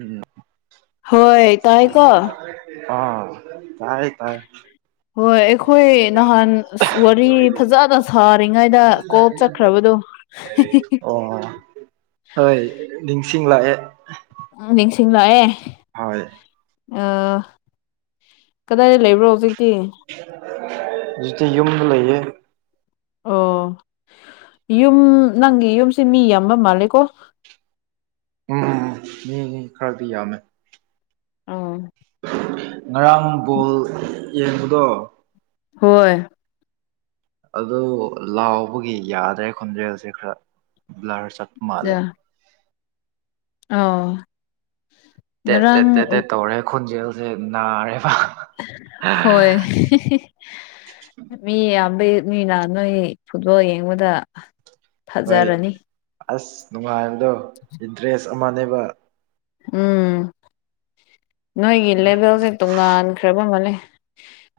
ꯎꯝ ꯍꯣꯏ ꯇꯥꯏꯀꯣ ꯑꯥ ꯇꯥꯏ ꯇꯥꯏ ꯍꯣꯏ ꯑꯩꯈꯣꯏ ꯅꯍꯥꯟ ꯑꯁ ꯋꯥꯔꯤ ꯐꯖꯅ ꯁꯥꯔꯤꯉꯩꯗ ꯀꯣꯜ ꯆꯠꯈ꯭ꯔꯕꯗꯣ [unintelligible] ꯍꯣꯏ ꯅꯤꯡꯁꯤꯡꯂꯥꯛꯑꯦ ꯎꯝ ꯅꯤꯡꯁꯤꯡꯂꯥꯛꯑꯦ ꯍꯣꯏ ꯑ ꯀꯗꯥꯏꯗ ꯂꯩꯕ꯭ꯔꯣ ꯍꯧꯖꯤꯛꯇꯤ ꯍꯧꯖꯤꯛꯇꯤ ꯌꯨꯝꯗ ꯂꯩꯌꯦ ꯑꯣ ꯌꯨꯝ ꯅꯪꯒꯤ ꯌꯨꯝꯁꯦ ꯃꯤ ꯌꯥꯝꯕ ꯃꯥꯜꯂꯦꯀꯣ ꯎꯝ ꯎꯝ ꯃꯤ ꯈꯔꯗꯤ ꯌꯥꯝꯃꯦ ꯑꯣ ꯉꯔꯥꯡ ꯕꯣꯜ ꯌꯦꯡꯕꯗꯣ ꯍꯣꯏ ꯑꯗꯨ ꯂꯥꯎꯕꯒꯤ ꯌꯥꯗ꯭ꯔꯦ ꯈꯣꯟꯖꯦꯜꯁꯦ ꯈꯔ ꯕ꯭ꯂꯔ ꯆꯥꯠꯄ ꯃꯥꯜꯂꯦ ꯑꯧ ꯇꯦꯠ ꯇꯦꯠ ꯇꯦꯠ ꯇꯧꯔꯦ ꯈꯣꯟꯖꯦꯜꯁꯦ ꯅꯥꯔꯦꯕ ꯍꯣꯏ ꯃꯤ ꯌꯥꯝꯕꯩ ꯃꯤ ꯅꯥ ꯅꯣꯏ ꯐꯨꯠꯕꯣꯜ ꯌꯦꯡꯕꯗ ꯍꯣꯏ ꯐꯖꯔꯅꯤ ꯑꯁ ꯅꯨꯡꯉꯥꯏꯕꯗꯣ ꯏꯟꯇꯔꯦꯁ ꯑꯃꯅꯦꯕ ꯎꯝ ꯅꯣꯏꯒꯤ ꯂꯦꯚꯦꯜꯁꯦ ꯇꯣꯉꯥꯟꯈ꯭ꯔꯕ ꯃꯥꯜꯂꯦ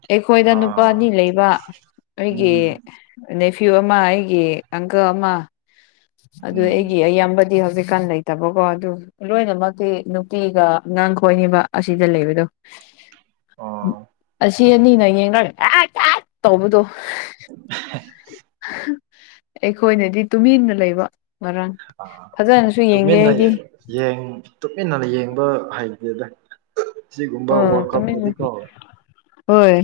ꯑꯩꯈꯣꯏꯗ ꯅꯨꯄꯥ ꯑꯥ ꯑꯅꯤ ꯂꯩꯕ ꯑꯩꯒꯤ ꯎꯝ ꯅꯦꯐꯤꯌꯨ ꯑꯃ ꯑꯩꯒꯤ ꯑꯪꯀꯜ ꯑꯃ ꯑꯗꯨ ꯎꯝ ꯑꯩꯒꯤ ꯑꯩꯌꯥꯝꯕꯗꯤ ꯍꯧꯖꯤꯛꯀꯥꯟ ꯂꯩ ꯇꯕꯀꯣ ꯑꯗꯨ ꯂꯣꯏꯅꯃꯛꯇꯤ ꯅꯨꯄꯤꯒ ꯑꯉꯥꯡ ꯈꯣꯏꯅꯤꯕ ꯑꯁꯤꯗ ꯂꯩꯕꯗꯣ ꯑꯣ ꯑꯁꯤ ꯑꯅꯤꯅ ꯌꯦꯡꯔꯒ ꯑꯩꯠ ꯑꯩꯠ ꯇꯧꯕꯗꯣ ꯑꯩꯈꯣꯏꯅꯗꯤ ꯇꯨꯃꯤꯟꯅ ꯂꯩꯕ ꯉꯔꯥꯡ ꯑꯥ ꯐꯖꯟꯅꯁꯨ ꯌꯦꯡꯗꯦ ꯇꯨꯃꯤꯟꯅ ꯑꯩꯗꯤ ꯌꯦꯡ ꯌꯦꯡ ꯇꯨꯃꯤꯟꯅ ꯌꯦꯡꯕ ꯍꯩꯇꯦꯗ ꯁꯤꯒꯨꯝꯕ ꯑ ꯋꯥꯔꯜ ꯇꯨꯃꯤꯟꯅ ꯀꯥꯞꯇꯗꯤꯀꯣ ꯍꯣꯏ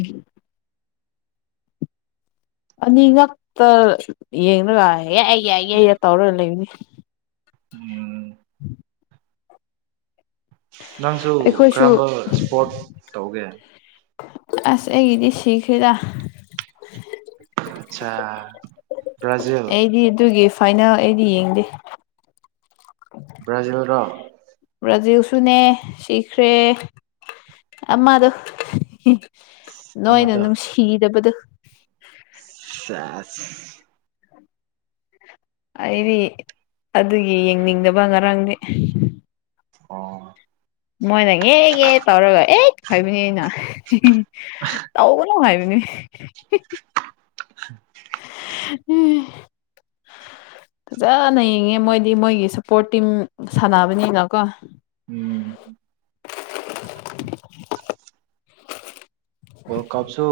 ꯑꯅꯤ ꯉꯛꯇ ꯌꯦꯡꯔꯒ ꯌꯥ ꯌꯥ ꯌꯥ ꯇꯧꯔꯒ ꯂꯩꯕꯅꯤ ꯎꯝ [inaudible] ꯅꯪꯁꯨ ꯑꯩꯈꯣꯏꯁꯨ ꯀꯔꯥꯝꯕ ꯁꯄꯣꯔꯠ ꯇꯧꯒꯦ ꯑꯁ ꯑꯩꯒꯤꯗꯤ ꯁꯤꯈ꯭ꯔꯦꯗ ꯑꯠꯆꯥ ꯕ꯭ꯔꯥꯖꯤꯜ ꯑꯩꯗꯤ ꯑꯗꯨꯒꯤ ꯐꯥꯏꯅꯦꯜ ꯑꯩꯗꯤ ꯌꯦꯡꯗꯦ ꯕ꯭ꯔꯥꯖꯤꯜꯔꯥ ꯕ꯭ꯔꯥꯖꯤꯜꯁꯨꯅꯦ ꯁꯤꯈ꯭ꯔꯦ ꯑꯃꯗꯨ ꯅꯣꯏꯅ ꯑꯃꯗꯣ ꯅꯨꯡꯁꯤꯗꯕꯗꯨ ꯁꯦꯁ ꯑꯩ ꯑꯗꯨꯒꯤ ꯌꯦꯡꯅꯤꯡꯗꯕ ꯉꯔꯥꯡꯗꯤ ꯑꯣ ꯃꯣꯏꯅ ꯉꯦ ꯉꯦ ꯇꯧꯔꯒ ꯑꯦꯠ ꯍꯥꯏꯕꯅꯤ ꯑꯩꯅ ꯇꯧꯒꯅ ꯅꯨ ꯍꯥꯏꯕꯅꯤ [inaudible] [inaudible] ꯐꯖꯅ ꯌꯦꯡꯉꯦ ꯃꯣꯏꯗꯤ ꯃꯣꯏꯒꯤ ꯁꯞꯄꯣꯔꯠ ꯇꯤꯝ ꯁꯥꯟꯅꯕꯅꯤꯅꯀꯣ ꯎꯝ ꯋꯥ꯭ꯔꯜ ꯀꯞꯁꯨ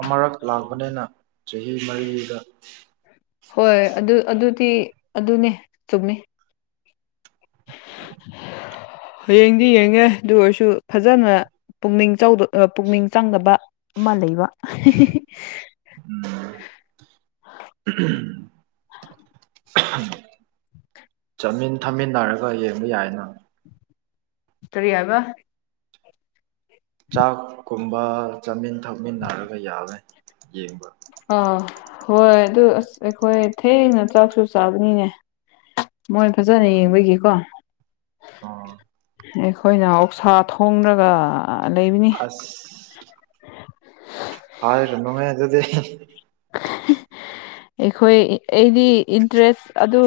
ꯑꯃꯔꯛ ꯂꯥꯛꯄꯅꯤꯅ ꯆꯍꯤ ꯃꯔꯤꯗ ꯍꯣꯏ ꯑꯗꯨ ꯑꯗꯨꯗꯤ ꯑꯗꯨꯅꯦ ꯆꯨꯝꯃꯦ ꯍꯌꯦꯡꯗꯤ ꯌꯦꯡꯉꯦ ꯑꯗꯨ ꯑꯣꯏꯔꯁꯨ ꯐꯖꯅ ꯄꯨꯛꯅꯤꯡ ꯆꯧꯕ ꯑꯥ ꯄꯨꯛꯅꯤꯡ ꯆꯪꯗꯕ ꯑꯃ ꯂꯩꯕ ꯑꯍꯦꯍꯦꯍꯦ ꯎꯝ [unintelligible] [unintelligible] ꯆꯥꯃꯤꯟ ꯊꯛꯃꯤꯟꯅꯔꯒ ꯌꯦꯡꯕ ꯌꯥꯏꯅ ꯀꯔꯤ ꯍꯥꯏꯕ ꯆꯥꯛꯀꯨꯝꯕ ꯆꯥꯃꯤꯟ ꯊꯛꯃꯤꯟꯅꯔꯒ ꯌꯥꯕꯅꯦ ꯌꯦꯡꯕ ꯑꯥ ꯍꯣꯏ ꯑꯗꯨ ꯑꯁ ꯑꯩꯈꯣꯏ ꯊꯦꯡꯅ ꯆꯥꯛꯁꯨ ꯆꯥꯕꯅꯤꯅꯦ ꯃꯣꯏ ꯐꯖꯅ ꯑꯣ ꯌꯦꯡꯕꯒꯤꯀꯣ ꯑꯣ ꯑꯩꯈꯣꯏꯅ ꯑꯣꯛꯁꯥ ꯊꯣꯡꯔꯒ ꯂꯩꯕꯅꯤ ꯍꯥꯏꯔꯅꯣꯍꯦ ꯑꯗꯨꯗꯤ [unintelligible] [unintelligible] ꯑꯩꯈꯣꯏ ꯑꯩꯗꯤ ꯏꯟꯇ꯭ꯔꯦꯁ ꯑꯗꯨ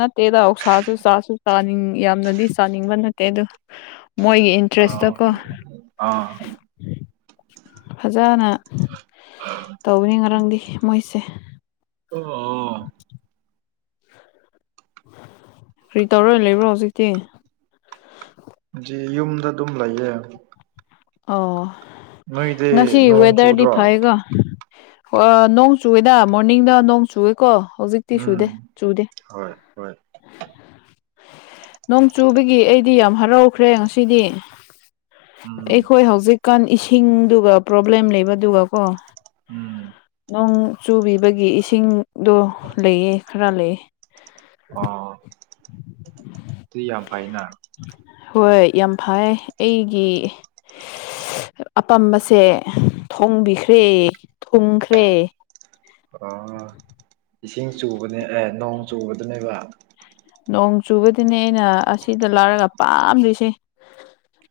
ꯅꯠꯇꯦꯗ ꯑꯣꯛꯁꯥꯁꯨ ꯆꯥꯁꯨ ꯆꯥꯅꯤꯡ ꯌꯥꯝꯅꯗꯤ ꯆꯥꯅꯤꯡꯕ ꯅꯠꯇꯦ ꯑꯗꯨ ꯃꯣꯏꯒꯤ ꯑꯥ ꯏꯟꯇ꯭ꯔꯦꯁꯇꯀꯣ ꯑꯥ ꯐꯖꯅ ꯇꯧꯕꯅꯤ ꯉꯔꯥꯡꯗꯤ ꯃꯣꯏꯁꯦ ꯑꯣ ꯑꯣ [inaudible] ꯀ꯭ꯔꯤ ꯇꯧꯔ ꯂꯩꯕ꯭ꯔꯣ ꯍꯨꯖꯤꯛꯇꯤ ꯖꯤ ꯌꯨꯝꯗ ꯑꯗꯨꯝ ꯂꯩꯌꯦ ꯑꯣ ꯅꯣꯏꯗꯤ ꯉꯁꯤ ꯅꯣꯡ ꯋꯦꯗ꯭ꯔꯗꯤ ꯆꯨꯗ꯭ꯔꯣ ꯐꯩꯌꯦꯀꯣ ꯍꯣꯢꯍꯣ ꯅꯣꯡ ꯆꯨꯋꯦꯗ ꯃꯣꯔꯅꯤꯡꯗ ꯅꯣꯡ ꯆꯨꯋꯦꯀꯣ ꯍꯧꯖꯤꯛꯇꯤ ꯎꯝ ꯆꯨꯗꯦ ꯆꯨꯗꯦ ꯍꯣꯏ ꯍꯣꯏ ꯅꯣꯡ ꯆꯨꯕꯒꯤ ꯑꯩꯗꯤ ꯌꯥꯝ ꯍꯔꯥꯎꯈ꯭ꯔꯦ ꯉꯁꯤꯗꯤ ꯎꯝ ꯑꯩꯈꯣꯏ ꯍꯧꯖꯤꯛꯀꯥꯟ ꯏꯁꯤꯡꯗꯨꯒ ꯄ꯭ꯔꯣꯕ꯭ꯂꯦꯝ ꯂꯩꯕꯗꯨꯒ ꯀꯣ ꯎꯝ ꯅꯣꯡ ꯆꯨꯕꯤꯕꯒꯤ ꯏꯁꯤꯡꯗꯣ ꯂꯩꯌꯦ ꯈꯔ ꯂꯩꯌꯦ ꯑꯣ ꯑꯗꯨꯗꯤ ꯌꯥꯝ ꯐꯩꯅ ꯍꯣꯏ ꯌꯥꯝ ꯐꯥꯏꯌꯦ ꯑꯩꯒꯤ ꯑꯄꯥꯝꯕꯁꯦ ꯊꯣꯡꯕꯤꯈ꯭ꯔꯦ ꯊꯨꯡꯈ꯭ꯔꯦ ꯑꯥ ꯏꯁꯤꯡ ꯆꯨꯕꯅꯦ ꯑꯦ ꯅꯣꯡ ꯆꯨꯕꯗꯅꯦꯕ ꯀꯣ ꯅꯣꯡ ꯆꯨꯕꯗꯨꯅꯦ ꯑꯩꯅ ꯑꯁꯤꯗ ꯂꯩꯔꯒ ꯄꯥꯥꯗꯨꯏꯁꯦ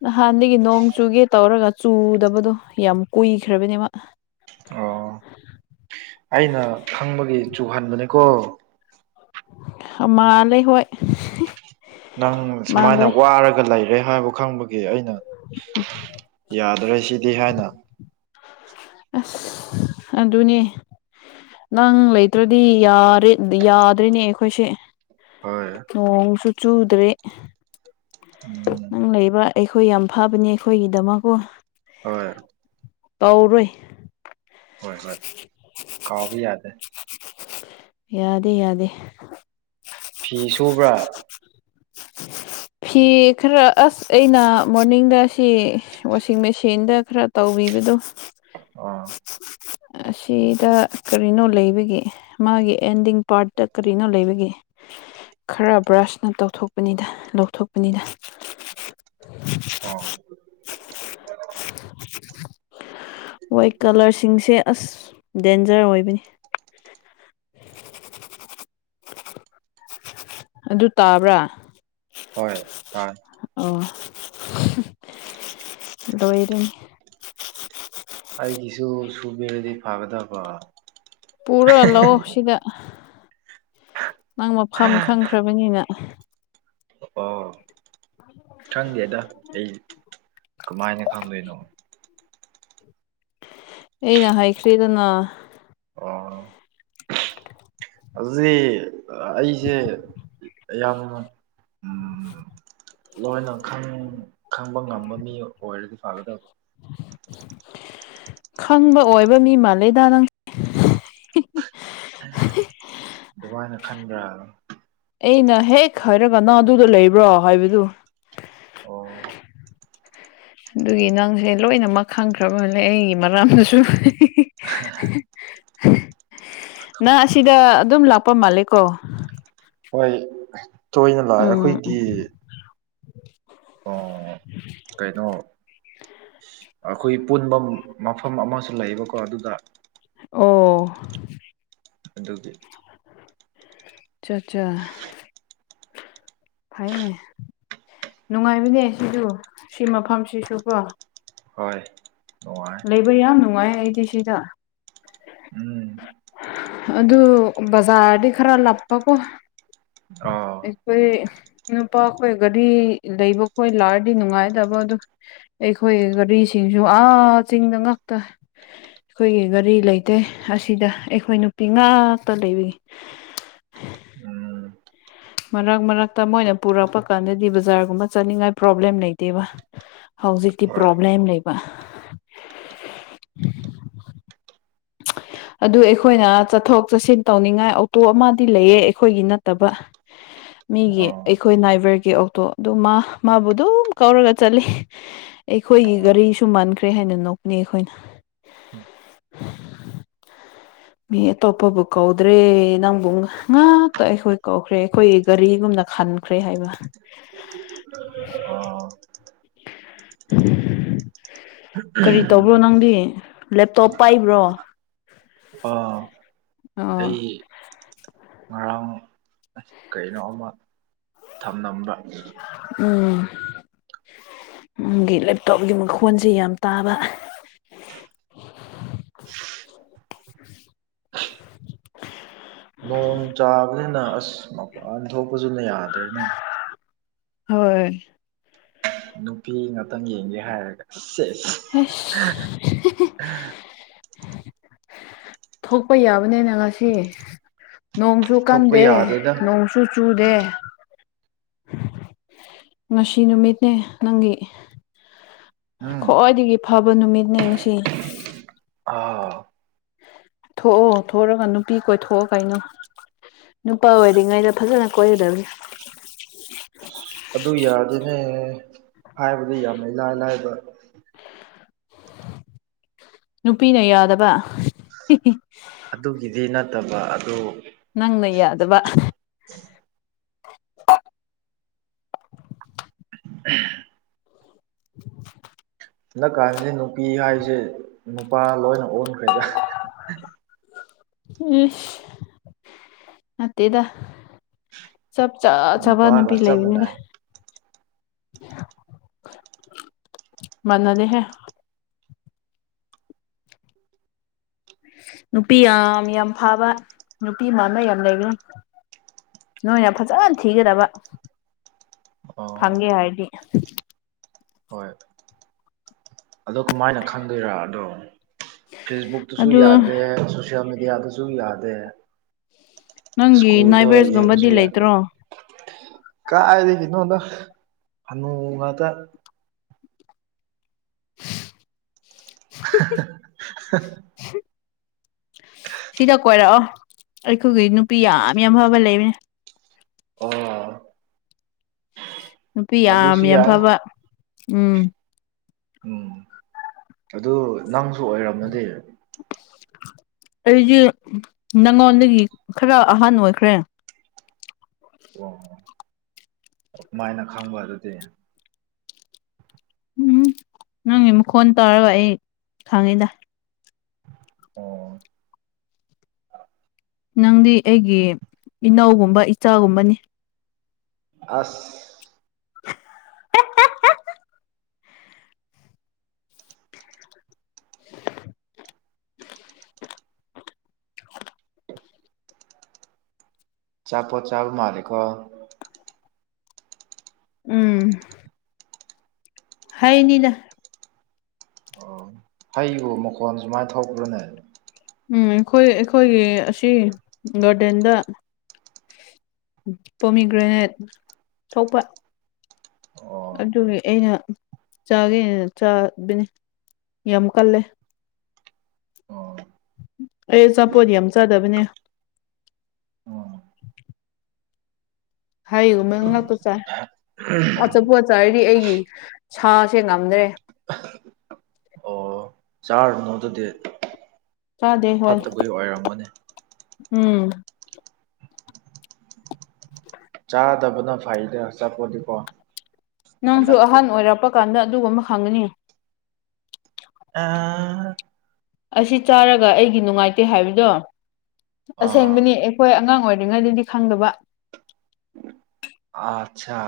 ꯅꯍꯥꯟꯗꯒꯤ ꯅꯣꯡ ꯆꯨꯒꯦ ꯇꯧꯔꯒ ꯆꯨꯗꯕꯗꯣ ꯌꯥꯝ ꯀꯨꯏꯈ꯭ꯔꯕꯅꯦ ꯃꯥ ꯑꯣ ꯑꯩꯅ ꯈꯪꯕꯒꯤ ꯆꯨꯍꯟꯕꯅꯦꯀꯣ ꯃꯥꯜꯂꯦ ꯍꯣꯏ ꯅꯪ ꯁꯨꯃꯥꯏꯅ ꯃꯥꯜꯂꯦ ꯋꯥꯔꯒ ꯂꯩꯔꯦ ꯍꯥꯏꯕ ꯈꯪꯕ ꯒꯤ ꯑꯩꯅ ꯌꯥꯗ꯭ꯔꯦ ꯁꯤꯗꯤ ꯍꯥꯏꯅ ꯑꯁ ꯑꯗꯨꯅꯦ ꯅꯪ ꯂꯩꯇ꯭ꯔꯗꯤ ꯌꯥꯔꯦ ꯌꯥꯗ꯭ꯔꯤꯅꯦ ꯑꯩꯈꯣꯏꯁꯦ ꯍꯣꯏ ꯅꯣꯡꯁꯨ ꯆꯨꯗ꯭ꯔꯦ ꯎꯝ ꯅꯪ ꯂꯩꯕ ꯑꯩꯈꯣꯏ ꯌꯥꯝ ꯐꯕꯅꯤ ꯑꯩꯈꯣꯏꯒꯤꯗꯃꯛꯀꯣ ꯍꯣꯏ ꯀꯧꯔꯨꯏ ꯍꯣꯏ ꯍꯣꯏ ꯀꯥꯎꯕ ꯌꯥꯗꯦ ꯌꯥꯗꯦ ꯌꯥꯗꯦ ꯐꯤ ꯁꯨꯕ꯭ꯔꯥ ꯐꯤ ꯈꯔ ꯑꯁ ꯑꯩꯅ ꯃꯣꯔꯅꯤꯡꯗ ꯁꯤ ꯋꯥꯁꯤꯡ ꯃꯦꯆꯤꯟꯗ ꯈꯔ ꯇꯧꯕꯤꯕꯗꯣ ꯑꯣ ꯑꯁꯤꯗ ꯀꯔꯤꯅꯣ ꯂꯩꯕꯒꯤ ꯃꯥꯒꯤ ꯑꯦꯟꯗꯤꯡ ꯄꯥ꯭ꯔꯠꯇ ꯀꯔꯤꯅꯣ ꯂꯩꯕꯒꯤ ꯈꯔ ꯕ꯭ꯔꯁꯅ ꯇꯧꯊꯣꯛꯄꯅꯤꯗ ꯊꯣꯛꯄꯅꯤꯗ ꯑꯣ ꯃꯣꯏ ꯀꯂꯔꯁꯤꯡꯁꯦ ꯑꯁ ꯗꯦꯟꯖꯔ ꯑꯣꯏꯕꯅꯤ ꯑꯗꯨ ꯇꯕ꯭ꯔꯥ ꯍꯣꯏ ꯇꯥꯏ ꯎꯝ ꯂꯣꯏꯔꯅꯤ ꯑꯩꯒꯤꯁꯨ ꯁꯨꯕꯤꯔꯗꯤ ꯐꯒꯗꯕ ꯄꯨꯔꯥꯒ ꯂꯧꯑꯣ ꯁꯤꯗ ꯅꯪ ꯃꯐꯝ ꯈꯪꯈ꯭ꯔꯕꯅꯤꯅ ꯑꯣ ꯈꯪꯗꯦꯗ ꯑꯩ ꯀꯃꯥꯏꯅ ꯈꯪꯗꯣꯏꯅꯣ ꯑꯩꯅ ꯍꯥꯏꯈ꯭ꯔꯦꯗꯅ ꯑꯣ [inaudible] ꯍꯧꯖꯤꯛ ꯑꯩꯁꯦ ꯌꯥꯝꯅ ꯎꯝ ꯂꯣꯏꯅ ꯈꯪ ꯈꯪꯕ ꯉꯥꯝꯕ ꯃꯤ ꯑꯣꯏꯔꯗꯤ ꯐꯒꯗꯕ ꯈꯪꯕ ꯑꯣꯏꯕ ꯃꯤ ꯃꯥꯜꯂꯦꯗ ꯅꯪ ꯑꯗꯨꯃꯥꯏꯅ ꯈꯟꯕ꯭ꯔꯥ ꯑꯩꯅ ꯍꯦꯛ ꯍꯥꯏꯔꯒ ꯅꯪ ꯑꯗꯨꯗ ꯂꯩꯕ꯭ꯔꯣ ꯍꯥꯏꯕꯗꯨ ꯑꯣ ꯑꯗꯨꯒꯤ ꯅꯪꯖꯦ ꯂꯣꯏꯅꯃꯛ ꯈꯪꯈ꯭ꯔꯕ ꯃꯥꯜꯂꯦ ꯑꯩꯒꯤ ꯃꯔꯥꯝꯗꯁꯨ ꯅꯪ ꯑꯁꯤꯗ ꯑꯗꯨꯝ ꯂꯥꯛꯄ ꯃꯥꯜꯂꯦ ꯀꯣ ꯍꯣꯏ ꯇꯣꯏꯅ ꯂꯥꯛꯑꯦ ꯎꯝ ꯑꯩꯈꯣꯏꯗꯤ [inaudible] ꯑꯣ ꯀꯩꯅꯣ ꯑꯈꯣꯏ ꯄꯨꯟꯕꯝ ꯃꯐꯝ ꯑꯃꯁꯨ ꯂꯩꯌꯦꯕꯀꯣ ꯑꯗꯨꯗ ꯑꯣ ꯑꯗꯨꯒꯤ ꯑꯆꯥ ꯆꯥ ꯐꯩꯅꯦ ꯅꯨꯡꯉꯥꯏꯕꯅꯦ ꯁꯤꯁꯨ ꯁꯤ ꯃꯐꯝꯁꯤꯁꯨ ꯀꯣ ꯍꯣꯏ ꯅꯨꯡꯉꯥꯏ ꯂꯩꯕ ꯌꯥꯝ ꯅꯨꯡꯉꯥꯏ ꯑꯩꯗꯤ ꯁꯤꯗ ꯎꯝ ꯑꯗꯨ ꯕꯖꯥꯔꯗꯤ ꯈꯔ ꯂꯥꯞꯄꯀꯣ ꯑꯣ ꯑꯩꯈꯣꯏ ꯅꯨꯄꯥꯈꯣꯏ ꯒꯥꯔꯤ ꯂꯩꯕ ꯈꯣꯏ ꯂꯥꯛꯔꯗꯤ ꯅꯨꯡꯉꯥꯏꯗꯕ ꯑꯗꯨ ꯑꯩꯈꯣꯏ ꯒꯥꯔꯤꯁꯤꯡꯖꯨ ꯑꯥ ꯆꯤꯡꯗ ꯉꯥꯛꯇ ꯑꯩꯈꯣꯏꯒꯤ ꯒꯥꯔꯤ ꯂꯩꯇꯦ ꯑꯁꯤꯗ ꯑꯩꯈꯣꯏ ꯅꯨꯄꯤ ꯉꯥꯛꯇ ꯂꯩꯕꯒꯤ ꯎꯝ ꯃꯔꯛ ꯃꯔꯛꯇ ꯃꯣꯏꯅ ꯄꯨꯔꯛꯄ ꯀꯥꯟꯗꯗꯤ ꯕꯖꯥꯔꯒꯨꯝꯕ ꯆꯥꯠꯅꯤꯡꯉꯥꯏ ꯄ꯭ꯔꯣꯕ꯭ꯂꯦꯝ ꯂꯩꯇꯦꯕ ꯍꯧꯖꯤꯛꯇꯤ ꯍꯣꯏ ꯄ꯭ꯔꯣꯕ꯭ꯂꯦꯝ ꯂꯩꯕ [unintelligible] ꯑꯗꯨ ꯑꯩꯈꯣꯏꯅ ꯆꯥꯠꯊꯣꯛ ꯆꯥꯠꯁꯤꯟ ꯇꯧꯅꯤꯡꯉꯥꯏ ꯑꯣꯇꯣ ꯑꯃꯗꯤ ꯂꯩꯌꯦ ꯑꯩꯈꯣꯏꯒꯤ ꯅꯥꯠꯇꯕ ꯃꯤꯒꯤ ꯑꯣ ꯑꯩꯈꯣꯏ ꯅꯥꯏꯚꯔꯒꯤ ꯑꯣꯛꯇꯣ ꯑꯗꯨ ꯃꯥ ꯃꯥꯕꯨ ꯑꯗꯨꯝ ꯀꯧꯔꯒ ꯆꯥꯠꯂꯤ ꯑꯩꯈꯣꯏꯒꯤ ꯑꯣ ꯒꯥꯔꯤꯁꯨ ꯃꯥꯟꯈ꯭ꯔꯦ ꯍꯥꯏꯅ ꯅꯣꯛꯄꯅꯤ ꯑꯩꯈꯣꯏꯅ ꯃꯤ ꯑꯇꯣꯞꯄꯕꯨ ꯀꯧꯗ꯭ꯔꯦ ꯅꯪꯕꯨ ꯉꯥꯛꯇ ꯑꯩꯈꯣꯏ ꯀꯧꯈ꯭ꯔꯦ ꯑꯩꯈꯣꯏ ꯒꯥꯔꯤꯒꯨꯝꯅ ꯈꯥꯟ ꯈ꯭ꯔꯦ ꯍꯥꯏꯕ ꯑꯣ ꯀꯔꯤ ꯇꯧꯕ꯭ꯔꯣ ꯅꯪꯗꯤ ꯂꯦꯞꯇꯣꯞ ꯄꯥꯏꯕ꯭ꯔꯣ ꯑꯥ ꯑꯥ ꯑꯩ ꯉꯔꯥꯡ ꯀꯩꯅꯣ ꯑꯃ ꯊꯥꯝꯂꯝꯕ ꯎꯝ ꯅꯪꯒꯤ ꯂꯦꯞꯇꯣꯞꯒꯤ ꯃꯈꯣꯟꯁꯦ ꯌꯥꯝ ꯇꯥꯕ ꯅꯣꯡ ꯇꯕꯅꯤꯅ ꯑꯁ ꯃꯄꯥꯟ ꯊꯣꯛꯄꯁꯨꯅꯦ ꯌꯥꯗ꯭ꯔꯦꯅꯦ ꯍꯣꯏ ꯅꯨꯄꯤ ꯉꯥꯛꯇꯪ ꯌꯦꯡꯒꯦ ꯍꯥꯏꯔꯒꯦ ꯁꯦꯁ ꯑꯁ [unintelligible] ꯊꯣꯛꯄ ꯌꯥꯕꯅꯤꯅ ꯉꯁꯤ ꯅꯣꯡꯁꯨ ꯊꯣꯛꯄ ꯀꯟꯗꯦ ꯌꯥꯗꯦꯗ ꯅꯣꯡꯁꯨ ꯆꯨꯆꯨꯗꯦ ꯉꯁꯤ ꯅꯨꯃꯤꯠꯅꯦ ꯅꯪꯒꯤ ꯎꯝ ꯈ꯭ꯋꯥꯏꯗꯒꯤ ꯐꯕ ꯅꯨꯃꯤꯠꯅꯦ ꯉꯁꯤ ꯑꯥ ꯊꯣꯛꯑꯣ ꯊꯣꯛꯔꯒ ꯅꯨꯄꯤ ꯀꯣꯏꯊꯣꯛꯑꯣ ꯀꯩꯅꯣ ꯅꯨꯄꯥ ꯑꯣꯏꯔꯤꯉꯩꯗ ꯐꯖꯅ ꯀꯣꯏꯒꯗꯕꯅꯤ ꯑꯗꯨ ꯌꯥꯗꯦꯅꯦ ꯍꯥꯏꯕꯗ ꯌꯥꯝꯅ ꯏꯂꯥꯏ ꯂꯥꯏꯕ ꯅꯨꯄꯤꯅ ꯌꯥꯗꯕ ꯑꯗꯨꯒꯤꯗꯤ ꯅꯥꯠꯇꯕ ꯑꯗꯨ ꯅꯪꯅ ꯌꯥꯗꯕ ꯎꯝ [inaudible] ꯂꯥꯛꯀꯥꯟꯁꯤ ꯅꯨꯄꯤ ꯍꯥꯏꯁꯦ ꯅꯨꯄꯥ ꯂꯣꯏꯅ ꯑꯣꯟꯈ꯭ꯔꯦꯗ ꯏꯁ ꯅꯠꯇꯦꯗ ꯆꯞ ꯆꯥ ꯆꯥꯕ ꯅꯨꯄꯥꯒ ꯅꯨꯄꯤ ꯆꯞ ꯂꯩꯕꯅꯤꯗ ꯃꯥꯟꯅꯩ ꯃꯅꯗꯦ ꯍꯦ ꯅꯨꯄꯤ ꯌꯥꯝ ꯌꯥꯝ ꯐꯕ ꯅꯨꯄꯤ ꯃꯥꯟꯕ ꯌꯥꯝ ꯂꯩꯕꯅꯦ ꯅꯣꯏꯅ ꯐꯖꯅ ꯊꯤꯒꯗꯕ ꯑꯣ ꯐꯪꯒꯦ ꯍꯥꯏꯔꯗꯤ ꯍꯣꯏ ꯑꯗꯣ ꯀꯃꯥꯏꯅ ꯈꯪꯗꯣꯏꯔ ꯑꯗꯣ ꯐꯦꯁꯕꯨꯛꯇꯁꯨ ꯑꯗꯨ ꯌꯥꯗꯦ ꯁꯣꯁꯤꯌꯦꯜ ꯃꯦꯗꯤꯌꯥꯗꯁꯨ ꯌꯥꯗꯦ ꯅꯪꯒꯤ ꯁ꯭ꯀꯨꯜꯗ ꯅꯥꯏꯕꯔꯁꯒꯨꯝꯕꯗꯤ ꯌꯦꯡꯕꯁꯨ ꯌꯥꯗꯦ ꯂꯩꯇ꯭ꯔꯣ ꯀꯥꯏꯗꯒꯤꯅꯣꯗ ꯍꯅꯨꯉꯇꯥ ꯍꯥꯍꯥꯍꯥ ꯁꯤꯗ ꯀꯣꯏꯔꯛꯑꯣ ꯑꯩꯈꯣꯏꯒꯤ ꯅꯨꯄꯤ ꯌꯥꯝ ꯌꯥꯝ ꯑꯐꯕ ꯂꯩꯕꯅꯦ ꯑꯣ ꯅꯨꯄꯤ ꯌꯥꯝ ꯑꯗꯨꯁꯨ ꯌꯥꯝ ꯌꯥꯏ ꯐꯕ ꯎꯝ ꯎꯝ ꯑꯗꯨ ꯅꯪꯁꯨ ꯑꯣꯏꯔꯝꯔꯗꯤ ꯑꯩꯗꯤ ꯅꯪꯉꯣꯟꯗꯒꯤ ꯈꯔ ꯑꯍꯟ ꯑꯣꯏꯈ꯭ꯔꯦ ꯋꯥ ꯀꯃꯥꯏꯅ ꯈꯪꯕ ꯑꯗꯨꯗꯤ ꯎꯝ ꯅꯪꯒꯤ ꯃꯈꯣꯟ ꯇꯥꯔꯒ ꯑꯩ ꯈꯪꯉꯤꯗ ꯑꯣ ꯅꯪꯗꯤ ꯑꯩꯒꯤ ꯏꯅꯧꯒꯨꯝꯕ ꯏꯆꯥꯒꯨꯝꯕꯅꯤ ꯑꯁ ꯆꯥꯄꯣꯠ ꯆꯥꯥꯕ ꯃꯥꯂꯦꯀꯣ ꯎꯝ ꯍꯩꯅꯤꯗ ꯑꯣ ꯍꯩꯕꯣ ꯃꯈꯣꯟ ꯁꯨꯃꯥꯏꯟ ꯊꯣꯛꯄ꯭ꯔꯅꯦ ꯎꯝ ꯑꯩꯈꯣꯏ ꯑꯩꯈꯣꯏꯒꯤ ꯑꯁꯤ ꯒꯥꯔꯗꯦꯟꯗ ꯄꯣꯃꯤꯒ꯭ꯔꯦꯅꯦꯠ ꯊꯣꯛꯄ ꯑꯣ ꯑꯗꯨꯒꯤ ꯑꯩꯅ ꯆꯥꯒꯦꯅ ꯆꯥꯕꯅꯤ ꯌꯥꯝ ꯀꯜꯂꯦ ꯑꯣ ꯑꯩ ꯑꯆꯥꯄꯣꯠ ꯌꯥꯝ ꯆꯥꯗꯕꯅꯦ ꯎꯝ ꯍꯩꯒꯨꯝꯕ ꯉꯛꯇꯥ ꯆꯥꯏ [unintelligible] ꯑꯆꯥꯄꯣꯠ ꯆꯥꯔꯗꯤ ꯑꯩꯒꯤ ꯁꯥꯁꯦ ꯉꯝꯗ꯭ꯔꯦ ꯑꯣ ꯆꯥꯔꯨꯅꯣ ꯑꯗꯨꯗꯤ ꯆꯥꯗꯦ ꯍꯣꯏ ꯐꯠꯇꯕꯒꯤ ꯑꯣꯏꯔꯝꯒꯅꯤ ꯎꯝ [inaudible] ꯆꯥꯗꯕꯅ ꯐꯩꯗꯥ ꯑꯆꯥꯄꯣꯠꯇꯤꯀꯣ ꯅꯪꯁꯨ ꯍꯟꯗꯛꯇꯤ ꯑꯍꯟ ꯑꯣꯏꯔꯛꯄ ꯀꯥꯟꯗ ꯑꯗꯨꯒꯨꯝꯕ ꯍꯪꯒꯅꯤ ꯑꯥ ꯑꯁꯤ ꯆꯥꯔꯒ ꯑꯩꯒꯤ ꯅꯨꯡꯉꯥꯏꯇꯦ ꯍꯥꯏꯕꯗꯣ ꯑꯁꯦꯡꯕꯅꯤ ꯑꯦ ꯍꯣꯏ ꯑꯉꯥꯡ ꯑꯣꯏꯔꯤꯉꯩꯗꯗꯤ ꯈꯪꯗꯕ ꯑꯥꯠꯆꯥ